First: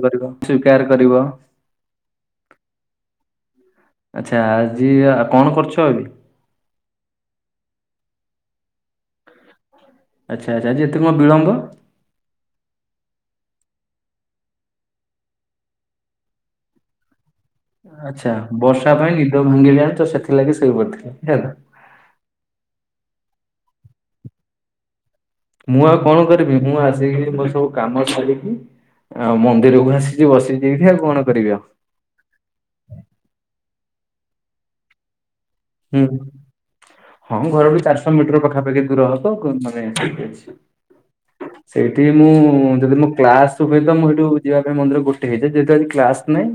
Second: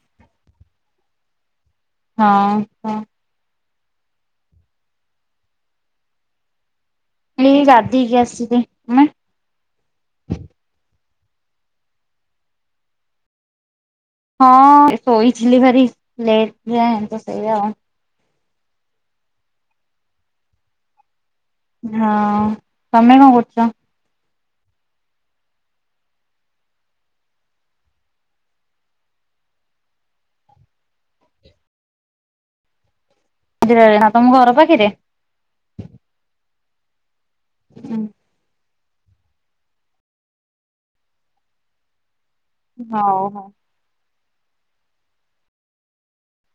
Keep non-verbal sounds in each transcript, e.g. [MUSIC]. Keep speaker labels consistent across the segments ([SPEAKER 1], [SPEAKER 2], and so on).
[SPEAKER 1] ବୁ କରିବ ସ୍ୱୀକାର କରିବ -
[SPEAKER 2] ହଁ ହଁ
[SPEAKER 1] ଆଛା ଆଜି ଆ କଣ କରୁଛ ଅବି?
[SPEAKER 2] ଏଇ ଗାଧେଇକି ଆସିଲି [INAUDIBLE]
[SPEAKER 1] ଆଚ୍ଛା ଆଚ୍ଛା ଆଜି ଏତେ କଣ ବିଳମ୍ବ?
[SPEAKER 2] ହଁ ଏ ଶୋଇଥିଲି ଭାରି ଲେଟ ଯାଏ ତ ସେଇଆ ଆଉ
[SPEAKER 1] ଆଛା ବର୍ଷା ପାଇଁ ନିଦ ଭାଙ୍ଗିଲାନି ତ ସେଥିଲାଗି ସୋଇ ପଡିଥିଲା ଏଇଆ ନା
[SPEAKER 2] ହଁ ତମେ କଣ କରୁଛ?
[SPEAKER 1] ମୁଁ ଆଉ କଣ କରିବି ମୁଁ ଆସିକି ମୋ ସବୁ କାମ ସାରିକି ଆଉ ମନ୍ଦିରକୁ ଆସିଛି ବସିଚି ଏଇଠି ଆଉ କଣ କରିବି ଆଉ
[SPEAKER 2] [UNINTELLIGIBLE] ତମ ଘର ପାଖେରେ
[SPEAKER 1] ହୁଁ ହଁ ଘର ବି ଚାରିଶହ ମିଟର ପାଖାପାଖି ଦୂର ହବ [UNINTELLIGIBLE] ଠିକ ଅଛି, ସେଇଠି ମୁଁ ଯଦି ମୋ
[SPEAKER 2] ହଉ ହଉ
[SPEAKER 1] କ୍ଲାସ ତୁ ବି ତ ମୁଁ ହେଟୁ ଯିବା ପାଇଁ ମନ୍ଦିର ଗୋଟେ ହେଇଯାଏ ଯେହେତୁ ଆଜି କ୍ଲାସ ନାଇଁ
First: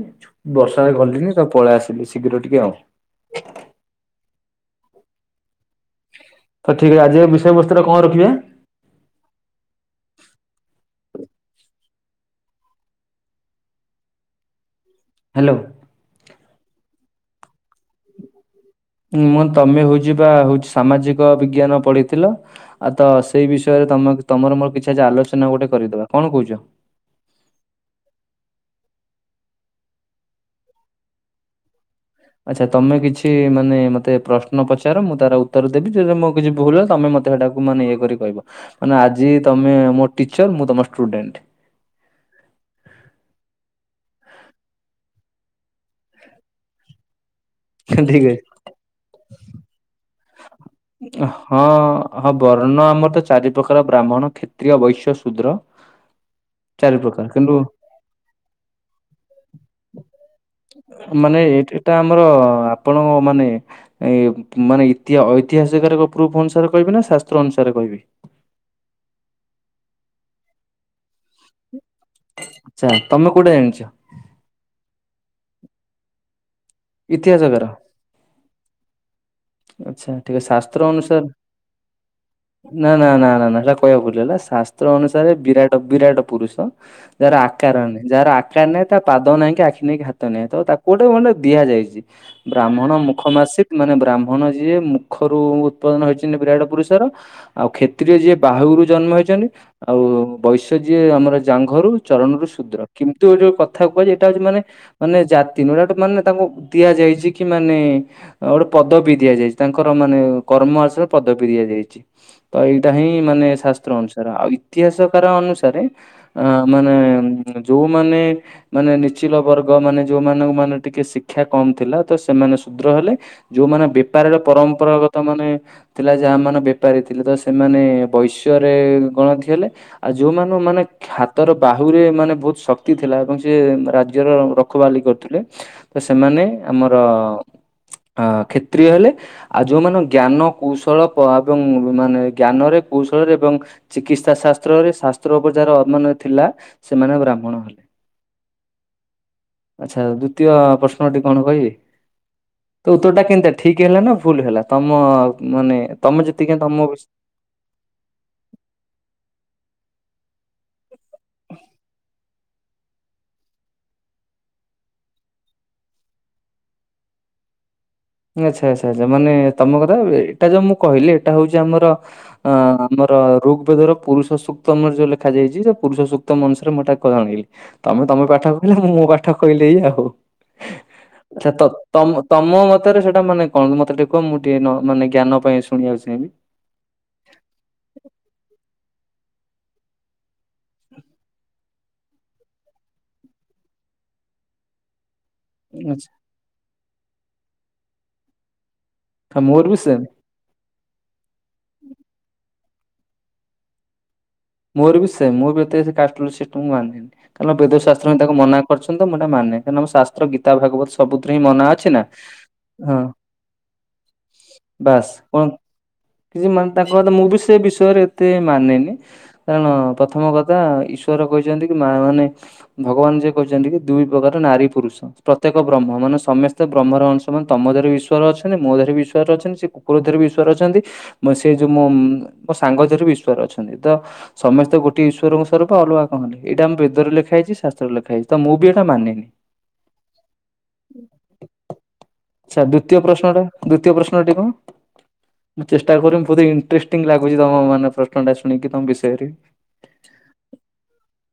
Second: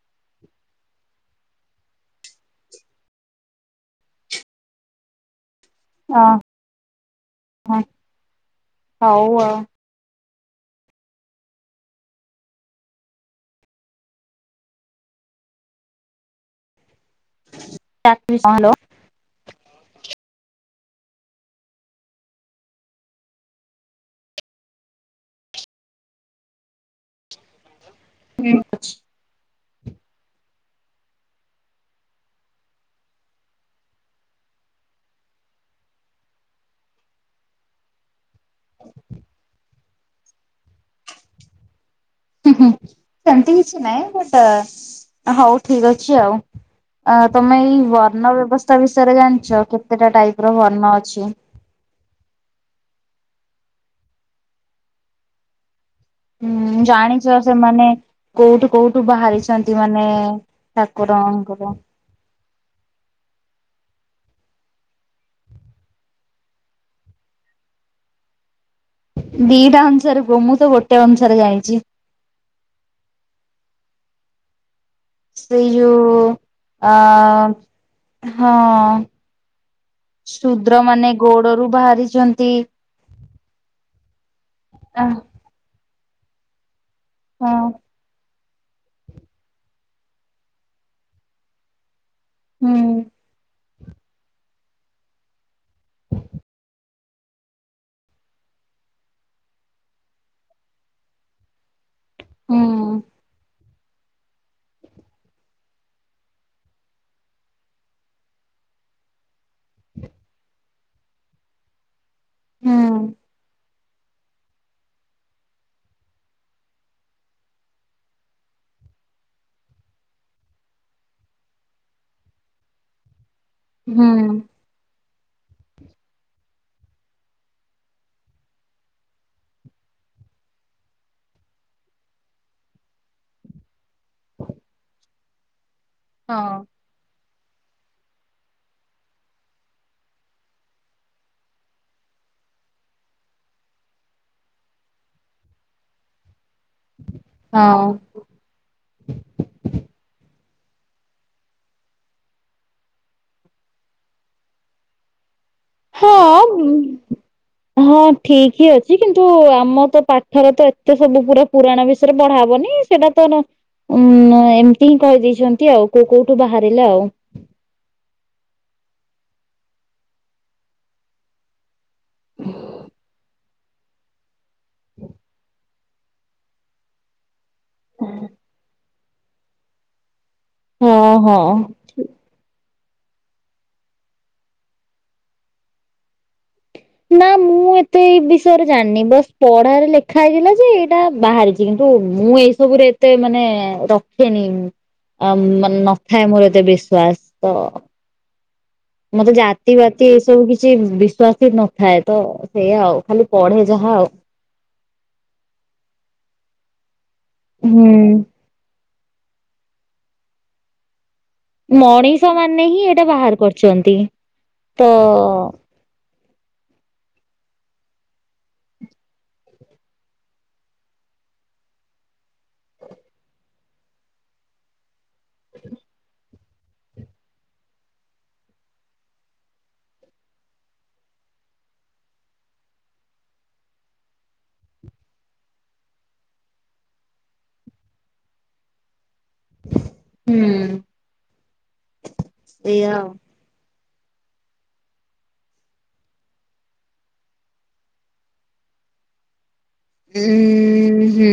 [SPEAKER 1] ବର୍ଷାରେ ଗଲିନି ତ ପଳେଇ ଆସିଲି ଶୀଘ୍ର ଟିକେ ଆଉ
[SPEAKER 2] [UNINTELLIGIBLE] ଅ।
[SPEAKER 1] ତ ଠିକ୍ ଆଜିର ବିଷୟବସ୍ତୁ ଟା କଣ ରଖିବା।
[SPEAKER 2] ହଉ ଅ।
[SPEAKER 1] ହ୍ୟାଲୋ।
[SPEAKER 2] ଚା ପିସ କଣ ହ୍ୟାଲୋ।
[SPEAKER 1] ହୁଁ ମୁଁ ତମେ ହଉଛି ବା ହଉଛି ସାମାଜିକ ବିଜ୍ଞାନ ପଢିଥିଲ। ଆଉ ତ ସେଇ ବିଷୟରେ ତମ ତମର ମୋର କିଛି ଆଜି ଆଲୋଚନା ଗୋଟେ କରିଦବା କଣ କହୁଛ।
[SPEAKER 2] ନିମ ଅଛି।
[SPEAKER 1] ଆଚ୍ଛା ତମେ କିଛି ମାନେ ମତେ ପ୍ରଶ୍ନ ପଚାର ମୁଁ ତାର ଉତ୍ତର ଦେବି ଯେ ମୋ କିଛି ଭୁଲ ହୁଏ ତମେ ମତେ। ସେଟାକୁ ମାନେ ଇଏ କରି କହିବ ମାନେ ଆଜି ତମେ ମୋ ଟିଚର ମୁଁ ତମ ଷ୍ଟୁଡେଣ୍ଟ।
[SPEAKER 2] ହୁଁ ସେମିତି କିଛି ନାହିଁ ବଟ୍ ହଉ ଠିକ ଅଛି ଆଉ। ଅ ତମେ ଏଇ
[SPEAKER 1] ଠିକ
[SPEAKER 2] ବର୍ଣ୍ଣ
[SPEAKER 1] ଅଛି।
[SPEAKER 2] ବ୍ୟବସ୍ଥା ବିଷୟରେ ଜାଣିଛ କେତେଟା ଟାଇପି ର ବର୍ଣ୍ଣ ଅଛି।
[SPEAKER 1] ହଁ ହଁ ବର୍ଣ୍ଣ ଆମର ତ ଚାରି ପ୍ରକାର ବ୍ରାହ୍ମଣ, କ୍ଷତ୍ରୀୟ, ବୈଶ୍ୟ, ଶୂଦ୍ର।
[SPEAKER 2] ହୁଁ
[SPEAKER 1] ଚାରି ପ୍ରକାର
[SPEAKER 2] ଜାଣିଛ
[SPEAKER 1] କିନ୍ତୁ
[SPEAKER 2] ସେମାନେ। କୋଉଠୁ କୋଉଠୁ ବାହାରିଛନ୍ତି ମାନେ ଠାକୁର।
[SPEAKER 1] ଏ ଏଇଟା ଆମର ଆ। ଆପଣଙ୍କ ମାନେ ଏ ମାନେ ଇ। ଇଏ ଐତିହାସିକ ଏକ ପ୍ରୁଫ୍ ଅନୁସାରେ କହିବି ନା ଶାସ୍ତ୍ର ଅନୁସାରେ କହିବି।
[SPEAKER 2] ଦିଟା ଅନୁସାରେ ଗୁଅ ମୁଁ ତ ଗୋଟେ ଅନୁସାରେ ଜାଣିଛି।
[SPEAKER 1] ଆଚ୍ଛା ତମେ କୋଉଟା ଜାଣିଛ।
[SPEAKER 2] ସେଇ ଯୋଉ ଆ
[SPEAKER 1] ଇତିହାସକାର
[SPEAKER 2] ହଁ।
[SPEAKER 1] ଆଚ୍ଛା ଠିକ ଶାସ୍ତ୍ର
[SPEAKER 2] ଶୁଦ୍ର ମାନେ
[SPEAKER 1] ଅନୁସାରେ
[SPEAKER 2] ଗୋଡରୁ ବାହାରିଛନ୍ତି।
[SPEAKER 1] ନା ନା ନା ନା ନା ସେଇଟା କହିବାକୁ ଭୁଲ ହେଲା ଶାସ୍ତ୍ର
[SPEAKER 2] ହଁ
[SPEAKER 1] ଅନୁସାରେ ବିରାଟ ବିରାଟ ପୁରୁଷ। ଯାହାର ଆକାର ନାହିଁ ଯାହାର ଆ। କାହିଁ ନାହିଁ ତା ପାଦ ନାହିଁ କି ଆଖି ନାହିଁ, ହାତ ନାହିଁ ତ ତାକୁ ଗୋଟେ ମାନେ ଦିଆଯାଇଛି
[SPEAKER 2] ହୁଁ
[SPEAKER 1] ବ୍ରାହ୍ମଣ ମୁଁ। ମୁଖ ମାସିକି ମାନେ ବ୍ରାହ୍ମଣ ଯିଏ ମୁଖରୁ ଉତ୍ପାଦନ ହେଇଛନ୍ତି ବିରାଟ ପୁରୁଷର। ଆଉ କ୍ଷେତ୍ରୀୟ ଯିଏ ବାହୁରୁ ଜନ୍ମ ହେଇଛନ୍ତି ଆଉ ବୈଶ୍ୟ ଯିଏ ଆମର ଜାଙ୍ଘରୁ। ଚରଣରୁ
[SPEAKER 2] ହୁଁ
[SPEAKER 1] ଶୂଦ୍ର କିନ୍ତୁ ଏ ଯୋଉ କ। କଥା କୁହାଯାଏ ଏଇଟା ହଉଛି ମାନେ ମାନେ ଜାତି ନୁ ଏଟା ମାନେ ତାଙ୍କୁ ଦିଆଯାଇଛି କି ମାନେ। ଓ ଗୋଟେ ପଦବୀ। ଦିଆଯାଇଛି ତାଙ୍କର ମାନେ କର୍ମ ଆସିବ ପଦବୀ ଦିଆଯାଇଛି ତ
[SPEAKER 2] ହୁଁ
[SPEAKER 1] ଏଇଟା ହିଁ ମାନେ ଶାସ୍ତ୍ର ଅନୁସାରେ। ର ଆଉ ଇତିହାସକାର ଅନୁସାରେ ଅ ମାନେ ଯୋଉମାନେ। ମାନେ ନିଚିଲ ବର୍ଗ ମାନେ ଯୋଉ ମାନଙ୍କ ମାନେ ଟିକେ ଶିକ୍ଷା କମ ଥିଲା ତ ସେମାନେ ଶଦ୍ର ହେଲେ। ଯୋଉମାନେ
[SPEAKER 2] ହୁଁ
[SPEAKER 1] ବେପାରରେ ପରମ୍ପରାଗତ ମାନେ। ଥିଲା ଯାହା ମାନେ ବେପାରୀ ଥିଲେ ତ ସେମାନେ ବୈଶ୍ୟ ରେ ଗଣତି ହେଲେ। ଆଉ ଯୋଉ ମାନଙ୍କୁ ମାନେ। ହାତର ବାହୁରେ ମାନେ ବହୁତ ଶକ୍ତି ଥିଲା ଏବଂ ସେ ରାଜ୍ୟର ରଖୁ ବାଲି କରୁଥିଲେ। ତ ସେମାନେ
[SPEAKER 2] ହଁ।
[SPEAKER 1] ଆମର ଅ କ୍ଷତ୍ରିୟ ହେଲେ। ଆଉ ଯୋଉ ମାନଙ୍କ ଜ୍ଞାନ କୌଶଳ ପ ଏବଂ ମାନେ ଜ୍ଞାନରେ କୌଶଳରେ ଏବଂ। ଚିକିତ୍ସା ଶାସ୍ତ୍ର ରେ ଶାସ୍ତ୍ର ଉପଚାର ମାନେ ଥିଲା ସେମାନେ ବ୍ରାହ୍ମଣ
[SPEAKER 2] ହଁ
[SPEAKER 1] ହେଲେ। ଆଚ୍ଛା ଦ୍ଵିତୀୟ ପ୍ରଶ୍ନଟି କଣ କହିବେ। ଉତ୍ତର ଟା କେମିତି ଆ ଠିକ ହେଲା ନା ଭୁଲ ହେଲା ତମ ମାନେ। ତମେ
[SPEAKER 2] ହଁ।
[SPEAKER 1] ଯେତିକି ତମ ବିଷ
[SPEAKER 2] ହଁ ଠିକ ହିଁ ଅଛି କିନ୍ତୁ ଆମ ତ ପାଠର ତ ଏତେ ସବୁ ପୁରା ପୁରାଣ ବିଷୟରେ ପଢା ହବନି। ସେଇଟା ତୋର, ଉଁ ଏମିତି ହିଁ କହିଦେଇଚନ୍ତି ଆଉ, କୋଉ କୋଉଠୁ ବାହାରିଲେ ଆଉ।
[SPEAKER 1] ଆଛା, ଆଛା, ଆଛା, ମାନେ ତମ କଥା ଏଇଟା ଯୋଉ ମୁଁ କହିଲି ଏଇଟା ହଉଚି ଆମର ଅ ଆମର ଋକ୍ ବେଦର ପୁରୁଷ ସୁକ୍ ତମର ଯୋଉ ଲେଖାଯାଇଚି, ସେ ପୁରୁଷ ସୁକ୍ତ ମୁଁସରେ ମୁଁ ଏଟା କ ଆଣିଲି, ତମେ ତମ ପାଠ କହିଲ, ମୁଁ ମୋ ପାଠ କହିଲେ ଆଉ,
[SPEAKER 2] ହଁ
[SPEAKER 1] ଆଛା
[SPEAKER 2] ହଁ।
[SPEAKER 1] ତ ତମ ମତ ମତରେ ସେଟା ମାନେ କଣ? ମତେ ଟିକେ କୁହ, ମୁଁ ଟିକେ ମାନେ ଜ୍ଞାନ ପାଇଁ ଶୁଣିବାକୁ ଚାହିଁବି।
[SPEAKER 2] ନା ମୁଁ ଏତେ ଏଇ ବିଷୟରେ ଜାଣିନି, ବାସ୍ ପଢାରେ ଲେଖା ହେଇଥିଲା ଯେ, ଏଇଟା ବାହାରି କିନ୍ତୁ ମୁଁ ଏଇ ସବୁରେ ଏତେ ମାନେ ରଖେନି ଆ, ମାନେ
[SPEAKER 1] ଆଚ୍ଛା
[SPEAKER 2] ନଥାଏ ମୋର ଏତେ ବିଶ୍ଵାସ ତ ମତେ
[SPEAKER 1] ହଁ, ମୋର
[SPEAKER 2] ଜାତି
[SPEAKER 1] ବି ସେମ୍
[SPEAKER 2] ବାତି ଏ ସବୁ କିଛି କିଛି ବିଶ୍ଵାସ ନଥାଏ ତ, ସେଇଆ ଆଉ, ଖାଲି ପଢେ ଯାହା ଆଉ।
[SPEAKER 1] ମୋର ବି ସେମ୍, ମୁଁ ବି ଏତେ [UNINTELLIGIBLE] ସିଷ୍ଟମକୁ ମାନେନି, ତେଣୁ
[SPEAKER 2] ହୁଁ।
[SPEAKER 1] ବେଦଶାସ୍ତ୍ର ତାକୁ ମନା କରୁଚନ୍ତି ତ, ମୁଁ ଏଟା ମାନେ, କାରଣ ମୁଁ ଶାସ୍ତ୍ର ଗୀତା ଭାଗବତ ସବୁଥିରେ ହିଁ ମନା ଅଛି ନା,
[SPEAKER 2] ମଣିଷ ମାନେ ହିଁ
[SPEAKER 1] ହଁ
[SPEAKER 2] ଏଇଟା ବାହାର କରିଛନ୍ତି ତ
[SPEAKER 1] ବାସ୍, କଣ କିଛି ମାନେ ତାଙ୍କ କଥା ମୁଁ ବି ସେ ବିଷୟରେ ଏତେ ମାନେନି କାରଣ ପ୍ରଥମ କଥା ଈଶ୍ୱର କହିଚନ୍ତି କି, ମା ମାନେ ଭଗବାନ ଯିଏ କହିଛନ୍ତି କି, ଦୁଇ ପ୍ରକାର ନାରୀ ପୁରୁଷ ପ୍ରତ୍ୟେକ ବ୍ରହ୍ମ, ମାନେ ସମସ୍ତେ ବ୍ରହ୍ମର ଅଂଶ ମାନ, ତମ ଧରି ଇଶ୍ଵର ଅଛନ୍ତି, ମୋ ଧରେ ବିଶ୍ୱର ଅଛନ୍ତି, ସେ କୁକୁର ଦିହରେ ବି ଈଶ୍ୱର ଅଛନ୍ତି, ମ ସେ ଯୋଉ ମ ମୋ ସାଙ୍ଗ ଦିହରେ ବି ଈଶ୍ଵାର ଅଛନ୍ତି, ତ ସମେସ୍ତେ ଗୋଟଏ ଈଶ୍ୱରଙ୍କ ସ୍ଵରୂପ, ଅଲଗା କଣ ହେଲେ? ଏଇଟା ଆମ ବେଦରେ ଲେଖାହେଇଛି, ଶାସ୍ତ୍ରରେ ଲେଖା ହେଇଛି, ତ ମୁଁ ବି ଏଇଟା ମାନେନି।
[SPEAKER 2] ହୁଁ।
[SPEAKER 1] ଆଛା,
[SPEAKER 2] ଏଇଆ
[SPEAKER 1] ଦ୍ଵିତୀୟ
[SPEAKER 2] ଆଉ।
[SPEAKER 1] ପ୍ରଶ୍ନ ଟା, ଦ୍ଵିତୀୟ ପ୍ରଶ୍ନଟି କଣ? ମୁଁ ଚେଷ୍ଟା କରିବି, ବହୁତ ଇଣ୍ଟରେଷ୍ଟିଂ ଲାଗୁଚି, ତମ ମାନେ ପ୍ରଶ୍ନଟା ଶୁଣିକି ତମ ବିଷୟରେ।
[SPEAKER 2] ଉଁ ହୁଁ,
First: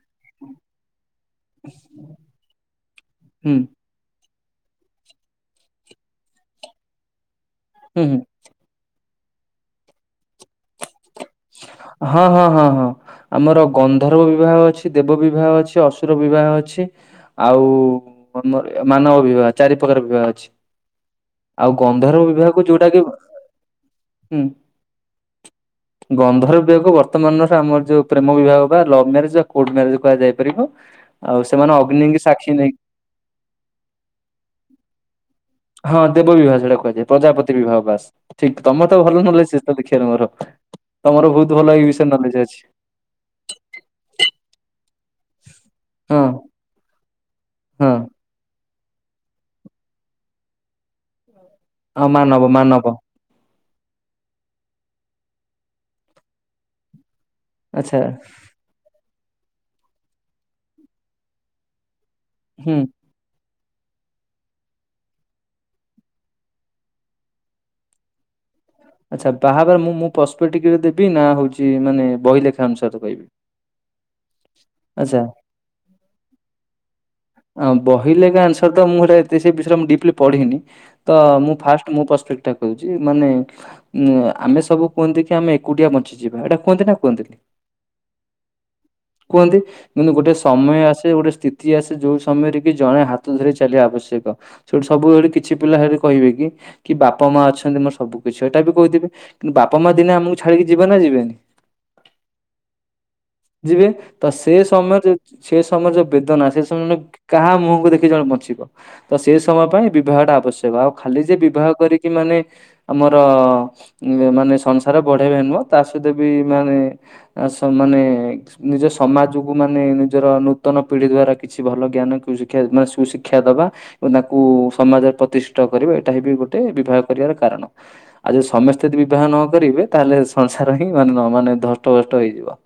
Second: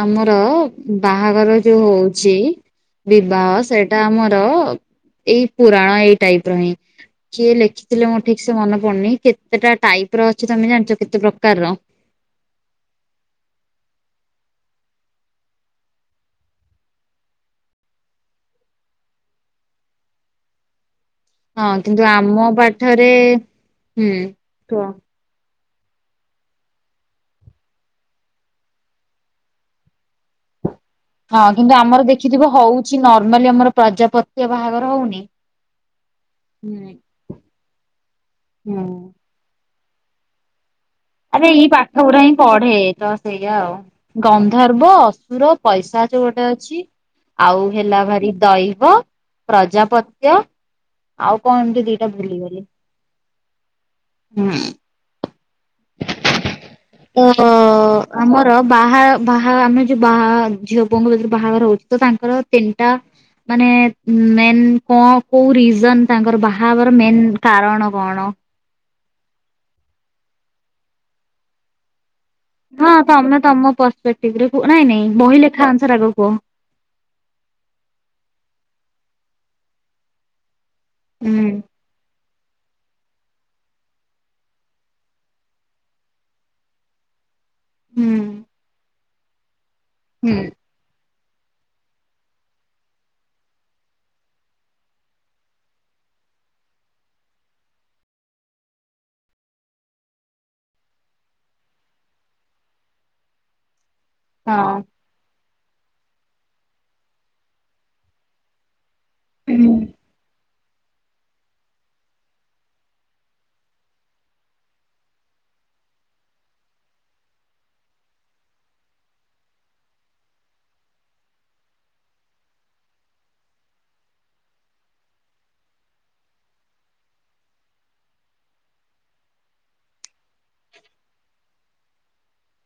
[SPEAKER 2] ଆମର ବା ବାହାଘର ଯୋଉ ହଉଛି, ବିବାହ
[SPEAKER 1] ହୁଁ।
[SPEAKER 2] ସେଟା ଏଟା ଆମର ଏଇ ପୁରାଣ ଏଇ ଟାଇପ ର ହିଁ, କିଏ
[SPEAKER 1] ହୁଁ
[SPEAKER 2] ଲେଖିଥିଲେ
[SPEAKER 1] ହୁଁ
[SPEAKER 2] ମୁଁ ଠିକ୍ ସେ ମନେ ପଡୁନି, କେତେ ଟା ଟାଇପ ର ଅଛି, ତମେ ଜାଣିଛ? କେତେ ପ୍ରକାରର?
[SPEAKER 1] ହଁ ହଁ ହଁ ହଁ। ଆମର ଗନ୍ଧର୍ବ ବିବାହ ଅଛି, ଦେବ ବିବାହ ଅଛି, ଅସୁର ବିବାହ ଅଛି। ଆଉ ମର ମାନବ ବିବାହ, ଚାରି ପ୍ରକାର ବିବାହ ଅଛି। ଆଉ
[SPEAKER 2] ହଁ, କିନ୍ତୁ
[SPEAKER 1] ଗନ୍ଧର୍ବ
[SPEAKER 2] ଆମ
[SPEAKER 1] ବିବାହକୁ ଯୋଉଟା କି
[SPEAKER 2] ପାଠରେ, ହୁଁ କୁହ?
[SPEAKER 1] ଗନ୍ଧର୍ବ ବିବାହକୁ ବର୍ତ୍ତମାନର ଆମର ସେ ଯୋଉ ପ୍ରେମ ବିବାହ ପା, ଲଭ୍ ମ୍ୟାରେଜ ଆଉ କୋର୍ଟ ମ୍ୟାରେଜ କୁହାଯାଇ ପାରିବ। [UNINTELLIGIBLE]
[SPEAKER 2] ହଁ, କିନ୍ତୁ ଆମର
[SPEAKER 1] ଅଗ୍ନିକି
[SPEAKER 2] ଦେଖିଥିବ,
[SPEAKER 1] ସାକ୍ଷୀ ନେଇ
[SPEAKER 2] ହଉଚି ନର୍ମାଲି ଆମର ପ୍ରଜାପତ୍ୟ ବାହାଘର ହଉନି?
[SPEAKER 1] ହଁ ଦେବବିବାହ ସେଇଟା
[SPEAKER 2] ହୁଁ
[SPEAKER 1] କୁହାଯାଏ, ପ୍ରଜାପତି ବିବାହ, ବାସ୍ ଠିକ୍, ତମେ ତ
[SPEAKER 2] ହୁଁ
[SPEAKER 1] ଭଲ, ନହଲେ [UNINTELLIGIBLE] ଦେଖିବା [UNINTELLIGIBLE]
[SPEAKER 2] ଆରେ ଏଇ ପାଠ ଗୁଡା ହିଁ ପଢେ, ତ ସେଇଆ ଆଉ, ଗନ୍ଧର୍ବ ଅସୁର ପଇଶାଚ
[SPEAKER 1] ହଁ
[SPEAKER 2] ଗୋଟେ ଅଛି ଆଉ
[SPEAKER 1] ହଁ
[SPEAKER 2] ହେଲା ଭାରି ଦୈବ, ପ୍ରଜାପତ୍ୟ ଆଉ କଣ ଏମିତି
[SPEAKER 1] ଆଉ
[SPEAKER 2] ଦିଟା
[SPEAKER 1] ମାନବ
[SPEAKER 2] ଭୁଲିଗଲି।
[SPEAKER 1] ମାନବ
[SPEAKER 2] ହୁଁ, ତ
[SPEAKER 1] ଆଚ୍ଛା
[SPEAKER 2] ଆମର ବାହା, ବାହା ଆମେ ଯୋଉ ବାହା ଝିଅ ପୁଅଙ୍କୁ ବେଦିରେ ବାହାଘର ହଉଚି, ତ ତାଙ୍କର
[SPEAKER 1] ହୁଁ।
[SPEAKER 2] ତିନିଟା ମାନେ ମେନ୍ କଣ କୋଉ ରିଜନ ତାଙ୍କର ବାହା ହେବର ମେନ୍ କାରଣ କଣ?
[SPEAKER 1] ଆଛା, ତାହାରେ ମୁଁ ମୁଁ [UNINTELLIGIBLE] ଟିକିରେ ଦେବି ନା ହଉଛି ମାନେ ବହିଲେଖା
[SPEAKER 2] ହଁ, ତମେ ତମ ପରପେକ୍ଟିଭିରେ କୁହ, ନାଇଁ ନାଇଁ
[SPEAKER 1] ଆଚ୍ଛା
[SPEAKER 2] ବହି ଲେଖା ଅନୁସାର ଆଗ କୁହ।
[SPEAKER 1] ଆଁ, ବହିଲେଗ ଆନ୍ସାରତ, ମୁଁ ଏତେ ସେ ବିଷୟରେ ମୁଁ ଡିପଲି ପଢିନି ତ
[SPEAKER 2] ହୁଁ
[SPEAKER 1] ମୁଁ ଫାଷ୍ଟ ମୋ ପେସ୍ପେକ୍ଟ ଟା କହୁଛି ମାନେ ଉ ଆମେ ସବୁ କୁହନ୍ତି କି ଆମେ ଏକୁଟିଆ ବଞ୍ଚିଯିବା ଏଇଟା କୁହନ୍ତି ନା କୁହନ୍ତିନି
[SPEAKER 2] ହୁଁ
[SPEAKER 1] କୁହନ୍ତି କିନ୍ତୁ ଗୋଟେ
[SPEAKER 2] ହୁଁ
[SPEAKER 1] ସମୟ ଆସେ ଗୋଟେ ସ୍ଥିତି ଆସେ ଯୋଉ ସମୟରେ କି ଜଣେ ହାତ ଧରି ଚାଲିବା ଆବଶ୍ୟକ ସେଠି ସବୁବେଳେ କିଛି ପିଲା ହେ କହିବେ କି କି ବାପା ମା ଅଛନ୍ତି ମୋ ସବୁ କିଛି ଏଇଟା ବି କହୁଥିବି କିନ୍ତୁ ବାପା ମା ଦିନ ଆମକୁ ଛଡିକି ଯିବେ ନା ଯିବେନି
[SPEAKER 2] [UNINTELLIGIBLE]
[SPEAKER 1] ଯିବେ ତ ସେ
[SPEAKER 2] ହଁ
[SPEAKER 1] ସମୟରେ ଯୋଉ ସେ ସମୟରେ ଯୋଉ ବେଦନା ସେ ସମୟରେ କାହା ମୁହଁକୁ ଦେଖି ଜଣେ ବଞ୍ଚିବ ତ ସେଇ ସମୟ
[SPEAKER 2] ହୁଁ।
[SPEAKER 1] ପାଇଁ ବିବାହ ଟା ଆବଶ୍ୟକ ଆଉ ଖାଲି ଯେ ବିବାହ କରିକି ମାନେ ଆମର ମାନେ ସଂସାର ବଢେଇବେ ନୁହଁ ତା ସହିତ ବି ମାନେ ଆ ସ ମାନେ ନିଜ ସମାଜକୁ ମାନେ ନିଜର ନୂତନ ପିଢି ଦ୍ଵାରା କିଛି ଭଲ ଜ୍ଞାନ ଶିକ୍ଷ ମାନେ ସୁଶିକ୍ଷା ଦବା ଏବଂ ତାଙ୍କୁ ସମାଜରେ ପ୍ରତିଷ୍ଠା କରିବ ଏଇଟା ହ ବି ଗୋଟେ ବିବାହ କରିବାର କାରଣ ଆଉ ଯଦି ସମସ୍ତେ ଯଦି ବିବାହ ନ କରିବେ ତାହେଲେ ସଂସାର ହିଁ ମାନେ ନ ମାନେ ଧଷ୍ଟଭଷ୍ଟ ହେଇଯିବ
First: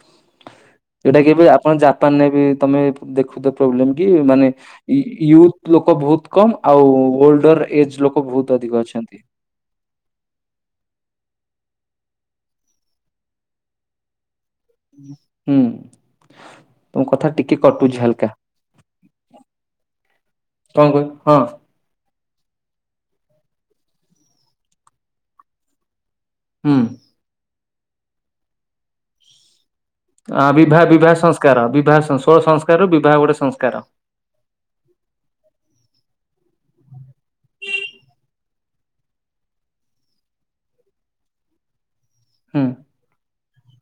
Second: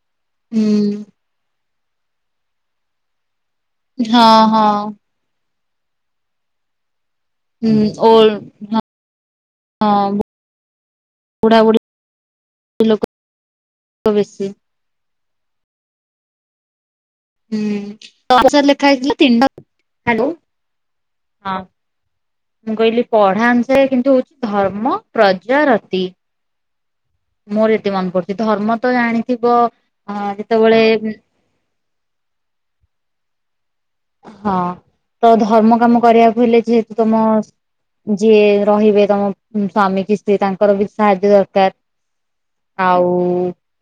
[SPEAKER 2] ହୁଁ
[SPEAKER 1] ଏଇଟା କି ଏବେ ଆପଣ ଜାପାନ ରେ ବି ତମେ ଦେଖୁଛ ପ୍ରୋବ୍ଲେମ କି
[SPEAKER 2] ହଁ
[SPEAKER 1] ମାନେ
[SPEAKER 2] ହଁ
[SPEAKER 1] ୟୁଥ ଲୋକ ବହୁତ କମ ଆଉ ଓଲଡର
[SPEAKER 2] ହୁଁ
[SPEAKER 1] ଏଜ
[SPEAKER 2] ଓ
[SPEAKER 1] ଲୋକ ବହୁତ ଅଧିକ ଅଛନ୍ତି
[SPEAKER 2] ହଁ ବୁଢ଼ା ବୁଢ଼ୀ ଲୋକ ବେଶୀ
[SPEAKER 1] ହୁଁ ତମ କଥା ଟିକେ କଟୁଛି ହାଲକା
[SPEAKER 2] ହୁଁ ଲେଖା ହେଇଥିଲା ତିନଟା ହ୍ୟାଲୋ
[SPEAKER 1] କଣ କହ ହଁ
[SPEAKER 2] ମୁଁ କହିଲି ପଢା ଅନୁସାରେ କିନ୍ତୁ ହଉଛି ଧର୍ମ ପ୍ରଜ ରତି
[SPEAKER 1] ହଁ
[SPEAKER 2] ମୋର ଏତେ ମନେ କରଡୁଛି ଧର୍ମ ତ ଜାଣିଥିବ
[SPEAKER 1] ଅ ବିବାହ ବିବାହ ସଂସ୍କାର ବିବାହ ଷୋହଳ ସଂସ୍କାରରୁ ବିବାହ ଗୋଟେ ସଂସ୍କାର
[SPEAKER 2] ହଁ ତ ଧର୍ମ କାମ କରିବାକୁ ହେଲେ ଯେହେତୁ ତମ ଯିଏ ରହିବେ ତମ ସ୍ଵାମୀ କି ସ୍ତ୍ରୀ ତାଙ୍କର ବି ସାହାଯ୍ୟ ଦରକାର
[SPEAKER 1] ହଁ
[SPEAKER 2] ଆଉ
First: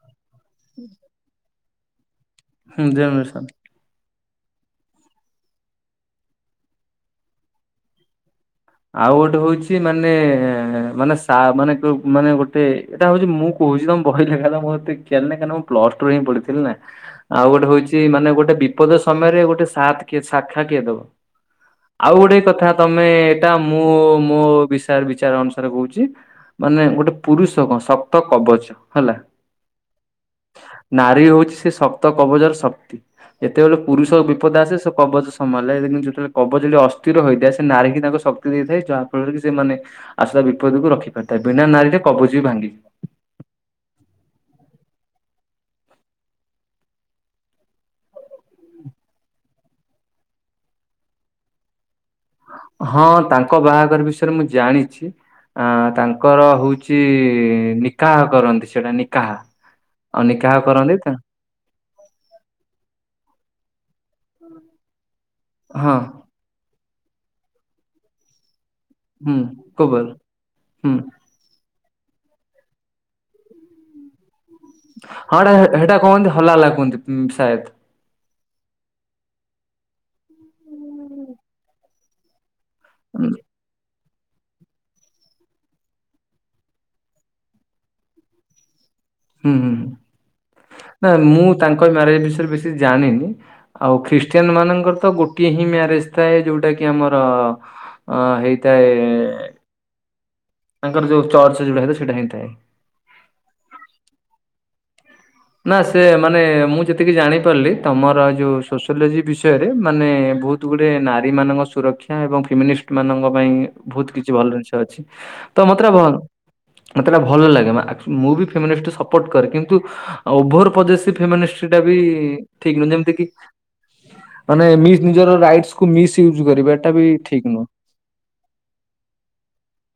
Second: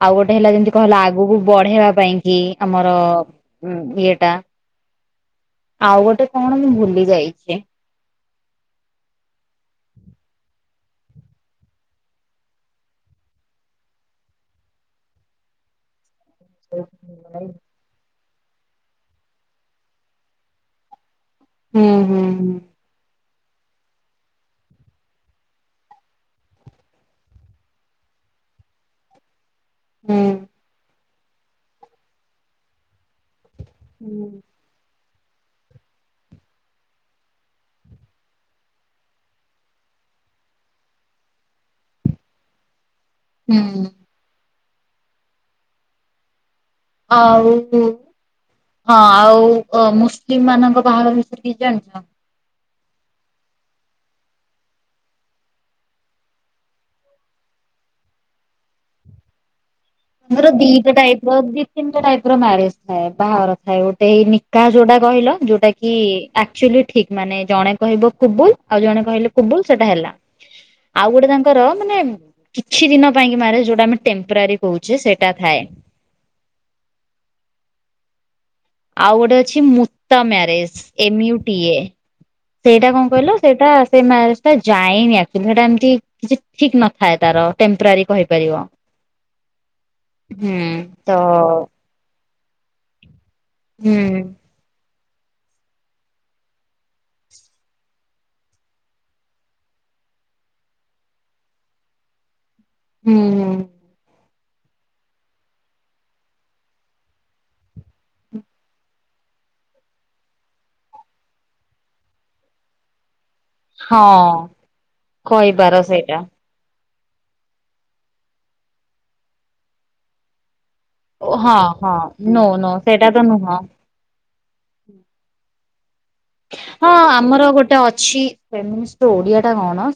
[SPEAKER 2] ଆଉ ଗୋଟେ ହେଲା ଯେମିତି କହିଲ ଆଗକୁ ବଢେଇବା ପାଇଁ କି
[SPEAKER 1] ହୁଁ
[SPEAKER 2] ଆମର
[SPEAKER 1] ଜେନେରେସନ।
[SPEAKER 2] ହଁ ଏଇଟା ଆଉ ଗୋଟେ କଣ ମୁଁ ଭୁଲି ଯାଇଛି
[SPEAKER 1] ଆଉ ଗୋଟେ ହଉଛି ମାନେ ମାନେ ସା ମାନେ ମାନେ ଗୋଟେ ଏଇଟା ହେଉଛି ମୁଁ କହୁଛି ତମ ବହି ଲେଖା ତ ମୋତେ ଜ୍ଞାନ କାହିଁ ପ୍ଲସ ଟୁ ହିଁ ପଢିଥିଲେ ନା ଆଉ ଗୋଟେ ହଉଛି ମାନେ ଗୋଟେ ବି ବିପଦ ସମୟରେ ଗୋଟେ ସାଥ କିଏ ଶାଖା କିଏ ଦବ
[SPEAKER 2] ହୁଁ ହୁଁ
[SPEAKER 1] ଆଉ
[SPEAKER 2] ହୁଁ
[SPEAKER 1] ଗୋଟେ କଥା ତମେ ଏଇଟା ମୁଁ ମୋ ବିଷୟ ବିଚାର ଅନୁସାରେ କହୁଛି ମାନେ ଗୋଟେ ପୁରୁଷ କଣ ଶକ୍ତ କବଚ ହେଲା
[SPEAKER 2] ହୁଁ।
[SPEAKER 1] ନାରୀ ହଉଛି ସେ ଶକ୍ତ କବଚର ଶକ୍ତି ଯେତେବେଳେ ପୁରୁଷ
[SPEAKER 2] ହୁଁ।
[SPEAKER 1] ବିପଦ ଆସେ ସେ କବଚ ସମୟ ହେ ଯେତେବେଳେ କବଚ ଯଦି ଅସ୍ଥିର ହୋଇଯଏ ସେ ନାରି କି ତା ଶକ୍ତି ଦେଇଥାଏ ଯାହା ଫଳରେ କି ସେମାନେ ଆସୁ ବିପଦକୁ ରଖି ପାରିଥାଏ ବିନା ନାରୀରେ କବୁଚା ବି ଭାଙ୍ଗିଯାଏ
[SPEAKER 2] ହୁଁ ଆଉ ହଁ ଆଉ ଅ ମୁସଲିମ ମାନଙ୍କ ବାହାଘର ବିଷୟରେ କିଛି ଜାଣିଛ?
[SPEAKER 1] ହଁ ତାଙ୍କ ବାହାଘର ବିଷୟରେ ମୁଁ ଜାଣିଛି। ଅ ତାଙ୍କର ହଉଛି ନିକାହ କରନ୍ତି ସେଇଟା ନିକାହା।
[SPEAKER 2] ମୋର ଦୀଟା ଟାଇପ ର ଦ ତିନିଟା ଟାଇପ ର ମ୍ୟାରେଜ ଥାଏ ବାଘର ଥାଏ ଗୋଟେ ଏଇ ନିକାହ ଯୋଉଟା କହିଲ ଯୋଉଟା କି।
[SPEAKER 1] ହଁ
[SPEAKER 2] ଆଚୁଆଲି ଠିକ ମାନେ ଜଣେ କହିବ କୁବୁଲ। ଆଉ ଜଣେ କହିଲେ
[SPEAKER 1] ହୁଁ
[SPEAKER 2] କୁବୁଲ ସେଟା
[SPEAKER 1] କୁବଲ
[SPEAKER 2] ହେଲା
[SPEAKER 1] ହୁଁ।
[SPEAKER 2] ଆଉ ଗୋଟେ ତାଙ୍କ ର ମାନେ କିଛି ଦିନ ପାଇଁକି ମାନ ଯୋଉଟା ଆମେ ଟେମ୍ପରାରୀ କହୁ।
[SPEAKER 1] ହଁଟା ସେଟା କହନ୍ତି ହଲାଲା କୁହନ୍ତି ସାୟଦ।
[SPEAKER 2] ଆଉ ଗୋଟେ ଅଛି ମୁତା ମ୍ୟାରେଜ ଏମୁଟିଏ। ସେଇଟା କଣ
[SPEAKER 1] ହୁଁ
[SPEAKER 2] କହିଲ ସେଇଟା ସେ ମାରେଜ ଟା ଯାଏନି ସେଟା ଏମତି କିଛି ଠିକ ନଥାଏ ତାର ଟେମ୍ପୋରାରୀ କହିପାରିବ।
[SPEAKER 1] ହୁଁ ହୁଁ
[SPEAKER 2] ହୁଁ
[SPEAKER 1] ନା
[SPEAKER 2] ତ
[SPEAKER 1] ମୁଁ ତାଙ୍କ ତାଙ୍କ ମ୍ୟାରେଜ ବିଷୟରେ ବେଶି ଜାଣିନି
[SPEAKER 2] ହୁଁ
[SPEAKER 1] ଆଉ ଖ୍ରୀଷ୍ଟିୟାନ ମାନଙ୍କର ତ ଗୋଟିଏ ହିଁ ମ୍ୟାରେଜ ଥାଏ ଯୋଉଟା କି ଆମର ଅ ହେଇଥାଏ ତାଙ୍କର ଯୋଉ ଚର୍ଚ୍ଚ ଯୋଉଟା ସେଇଟା ହେଇଥାଏ।
[SPEAKER 2] ହୁଁ। ହୁଁ
[SPEAKER 1] ନା ସେ ମାନେ ମୁଁ ଯେତିକି ଜାଣିପାରିଲି ତମର ଯୋଉ ସୋସିଓଲୋଜି ବିଷୟରେ ମାନେ ବହୁତ। ଗୁଡେ ନାରୀ ମାନଙ୍କ ସୁରକ୍ଷା ଏବଂ ଫେମିନିଷ୍ଟ ମାନଙ୍କ ପାଇଁ
[SPEAKER 2] ହଁ
[SPEAKER 1] ବହୁତ କିଛି ଭଲ ଜିନିଷ ଅଛି ତ
[SPEAKER 2] କହିବାର ସେଇଟା
[SPEAKER 1] ମତୁରଭନ ମତେଟା ଭଲ ଲାଗେ ମୁଁ ବି ଫିଷ୍ଟ ସପୋର୍ଟ କରେ କିନ୍ତୁ ଓଭର ପୋସସେସ
[SPEAKER 2] ହଁ
[SPEAKER 1] ଫେମିନିଷ୍ଟ ଟା
[SPEAKER 2] ହଁ
[SPEAKER 1] ବି
[SPEAKER 2] ନୋ ନୋ
[SPEAKER 1] ଠିକ ନୁହେଁ
[SPEAKER 2] ସେଇଟା
[SPEAKER 1] ଯେମିତି
[SPEAKER 2] ତ
[SPEAKER 1] କି
[SPEAKER 2] ନୁହଁ
[SPEAKER 1] ମାନେ ମିସସ ନିଜର ଋଗଷ୍ଟସ କୁ ମିସସ ଇଉଯ
[SPEAKER 2] ହଁ ଆମର ଗୋଟେ ଅଛି ଫେମିନିଷ୍ଟ ର ଓଡିଆ ଟା କଣ?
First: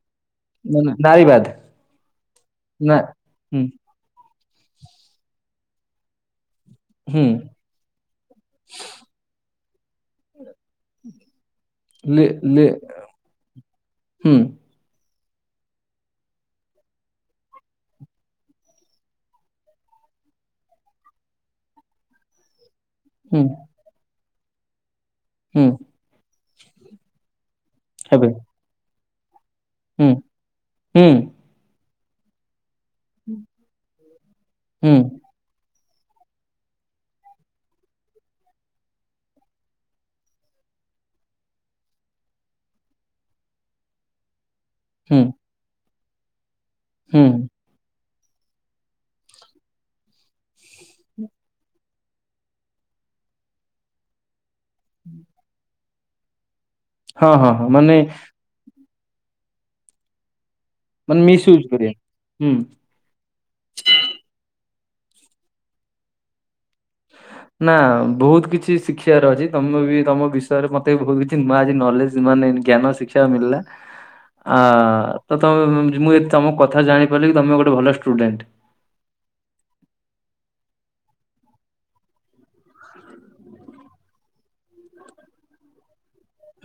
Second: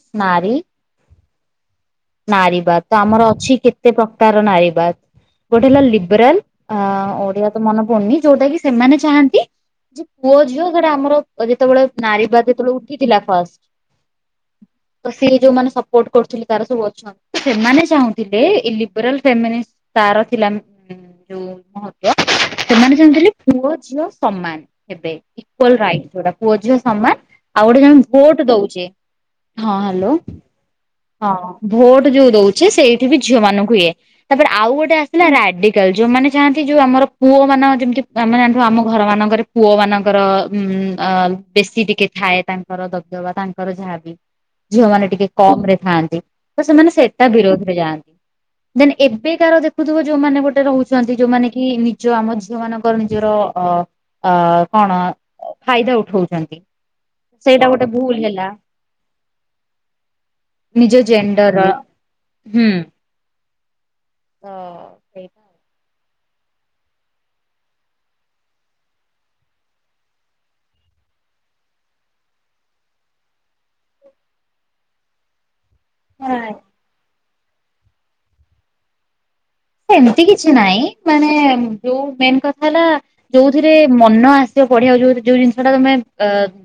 [SPEAKER 1] ନାରୀବାଦ।
[SPEAKER 2] ନାରୀିବାଦ ତ
[SPEAKER 1] ନା
[SPEAKER 2] ଆମର ଅଛି
[SPEAKER 1] ହୁଁ
[SPEAKER 2] କେତେ ପ୍ରକାରର ନାରୀିବାଦ ଗୋଟେ ହେଲା ଲିବରାଲ
[SPEAKER 1] ହୁଁ
[SPEAKER 2] ହ ଓଡ଼ିଆ ତ ମନେ ପଡୁନି ଯୋଉଟା କି ସେମାନେ ଚାହାନ୍ତି ଯେ ପୁଅ ଝିଅ ସେଟା ଆମର ଯେତେବେଳେ ନାରୀ
[SPEAKER 1] ଲେ
[SPEAKER 2] ବାଦ
[SPEAKER 1] ଲେ
[SPEAKER 2] ଯେତେବେଳେ ଉଠିଥିଲା ଫଷ୍ଟ।
[SPEAKER 1] ହୁଁ
[SPEAKER 2] ତ ସେଇ ଯୋଉ ମମାନେ ସପୋର୍ଟ କରୁଥିଲେ ତାର ସବୁ ସେମାନେ ଚାହୁଁଥିଲେ ଏ ଲିବରାଲ ଫେମିନିଷ୍ଟ ତାର ଥିଲା। ଯୋଉ ମହତ୍ୱ ସେମାନେ ଚାହୁଁଥିଲେ
[SPEAKER 1] ହୁଁ
[SPEAKER 2] ପୁଅ ଝିଅ ସମାନ ହେବେ।
[SPEAKER 1] ହୁଁ
[SPEAKER 2] ଇକ୍ୱାଲ ରାଇଟ ଯୋଉଟା ପୁଅ ଝିଅ ସମାନ ଆଉ ଗୋଟେ ଜଣେ
[SPEAKER 1] ହେବେ
[SPEAKER 2] ଭୋଟ ଦଉଛେ। ହଁ ହ୍ୟାଲୋ
[SPEAKER 1] ହୁଁ ହୁଁ
[SPEAKER 2] ହଁ ଭୋଟ ଯୋଉ ଦଉଛେ ସେଇ। ଝିଅ ମାନଙ୍କୁ ଇଏ ତାପରେ ଆଉ ଗୋଟେ
[SPEAKER 1] ହୁଁ
[SPEAKER 2] ଆସିଲା ରାଡି ଯୋଉମାନେେ ଚାହାନ୍ତି ଯୋଉ ଆମର ପୁଅ ମାନ ଯେମତି ଆମେ ଜାଣିୁ ଆମ ଘର ମାନଙ୍କରେ ପୁଅ ମାନଙ୍କର ଉଁ ବେଶୀ ଟିକେ ଥାଏ ତାଙ୍କର ଦବ ଦବା ତାଙ୍କର ଯାହାବି। ଝିଅମାନେ
[SPEAKER 1] ହୁଁ
[SPEAKER 2] ଟିକେ କମ ରେ ଥାଆନ୍ତି ତ ସେମାନେ ସେଟା
[SPEAKER 1] ହୁଁ
[SPEAKER 2] ବିରୋଧରେ ଯାଆନ୍ତି। ଦେନ୍ ଏବେ କାର ଦେଖୁଥିବ ଯୋଉମାନେ ଗୋଟେ ରହୁଛନ୍ତି ଯୋଉମାନେ କି ନିଜ ଆମ ଝିଅ ମାନଙ୍କର ନିଜର ଅ ଅ କଣ ଫାଇଦା ଉଠଉଛନ୍ତି
[SPEAKER 1] ହଁ ହଁ ହଁ
[SPEAKER 2] ସେଇଟା ଗୋଟେ
[SPEAKER 1] ମାନେ
[SPEAKER 2] ଭୁଲ ହେଲା। ନିଜୋ
[SPEAKER 1] ମାନେ ମିସ୍ ୟୁଜ
[SPEAKER 2] ଜେଣ୍ଡର
[SPEAKER 1] କରିବା
[SPEAKER 2] ହୁଁ। ତ ସେଇଟା।
[SPEAKER 1] ନା ବହୁତ କିଛି ଶିଖିବାର ଅଛି ତମେ ବି ତମ ବିଷୟରେ ମତେ ବି ବହୁତ କିଛି ନୂଆ ଅଛି ନଲେଜ ନୂଆ ଜ୍ଞାନ ଶିଖିଆକୁ ମିିଲଲା ଆ। ମୁଁ ଏଇ
[SPEAKER 2] ନାଇଁ
[SPEAKER 1] ତମ କଥା ଜାଣିପାରିଲି ତମେ ଗୋଟେ ଭଲ ଷ୍ଟୁଡେଣ୍ଟ।
[SPEAKER 2] ଏମିତି କିଛି ନାଇଁ ମାନେ ଯୋଉ ମେନ୍ କଥା ହେଲା ଯୋଉଥିରେ ମନ ଆସିବ ପଢିବାଆ ଯୋଉ ଯୋଉ ଜିନିଷ ଟା ତମେ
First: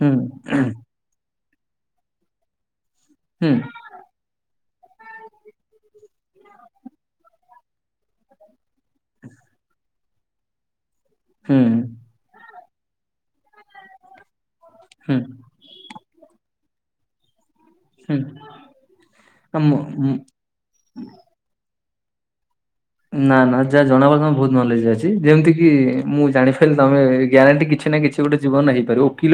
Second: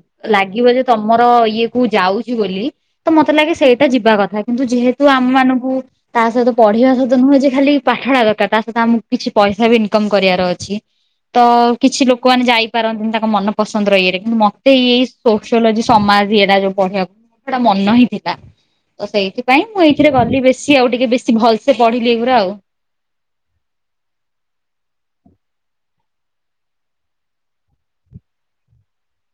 [SPEAKER 1] ହୁଁ
[SPEAKER 2] ଲାଗିବ ଯେ ତମର ଇଏ କୁ ଯାଉଛି ବୋଲି ତ ମତେ
[SPEAKER 1] ହୁଁ
[SPEAKER 2] ଲାଗେ ସେଇ ଏଟା ଯିବା କଥା କିନ୍ତୁ ଯେହେତୁ ଆମ ମାନଙ୍କୁ ତା ସହିତ ପଢିବା ସହିତ ନୁହେଁ ଯେ ଖାଲି ପାଠଟା ଦରକାର ତା ସହିତ ଆମକୁ କିଛି ପଇସା ବି ଇନକମ କରିବାର ଅଛି ତ
[SPEAKER 1] ହୁଁ
[SPEAKER 2] କିଛି ଲୋକମାନେ ଯାଇ ପାରନ୍ତିନି ତାଙ୍କ ମନ ପସନ୍ଦର ଇଏରେ କିନ୍ତୁ ମତେ ଇଏ
[SPEAKER 1] ହୁଁ
[SPEAKER 2] ସୋସଲୋଜି ସମାଜ ଇଏଟା ଯୋଉ ପଢିବାକୁ ଟା ମନ ହିଁ
[SPEAKER 1] ହୁଁ
[SPEAKER 2] ଥିଲା ତ ସେଇଥିପାଇଁ
[SPEAKER 1] ଆମ
[SPEAKER 2] ମୁଁ ଏଇଥିରେ ଗଲି ବେଶୀ ଆଉ ଟିକେ ବେଶୀ ଭଲ ସେ ପଢିଲି ଏଗୁରା ଆଉ।
[SPEAKER 1] ନା ନା ଯାହା ଜଣା ପ ତମେ ବହୁତ ନଲେଜ ଅଛି ଯେମିତି କିି ମୁଁ ଜାଣି ପାରିଲି ତମେ ଗ୍ୟାରେଣ୍ଟି କିଛି ନା କିଛି ଗୋଟେ ଜୀବନରେ ହେଇପାରିବ ଓକିଲ।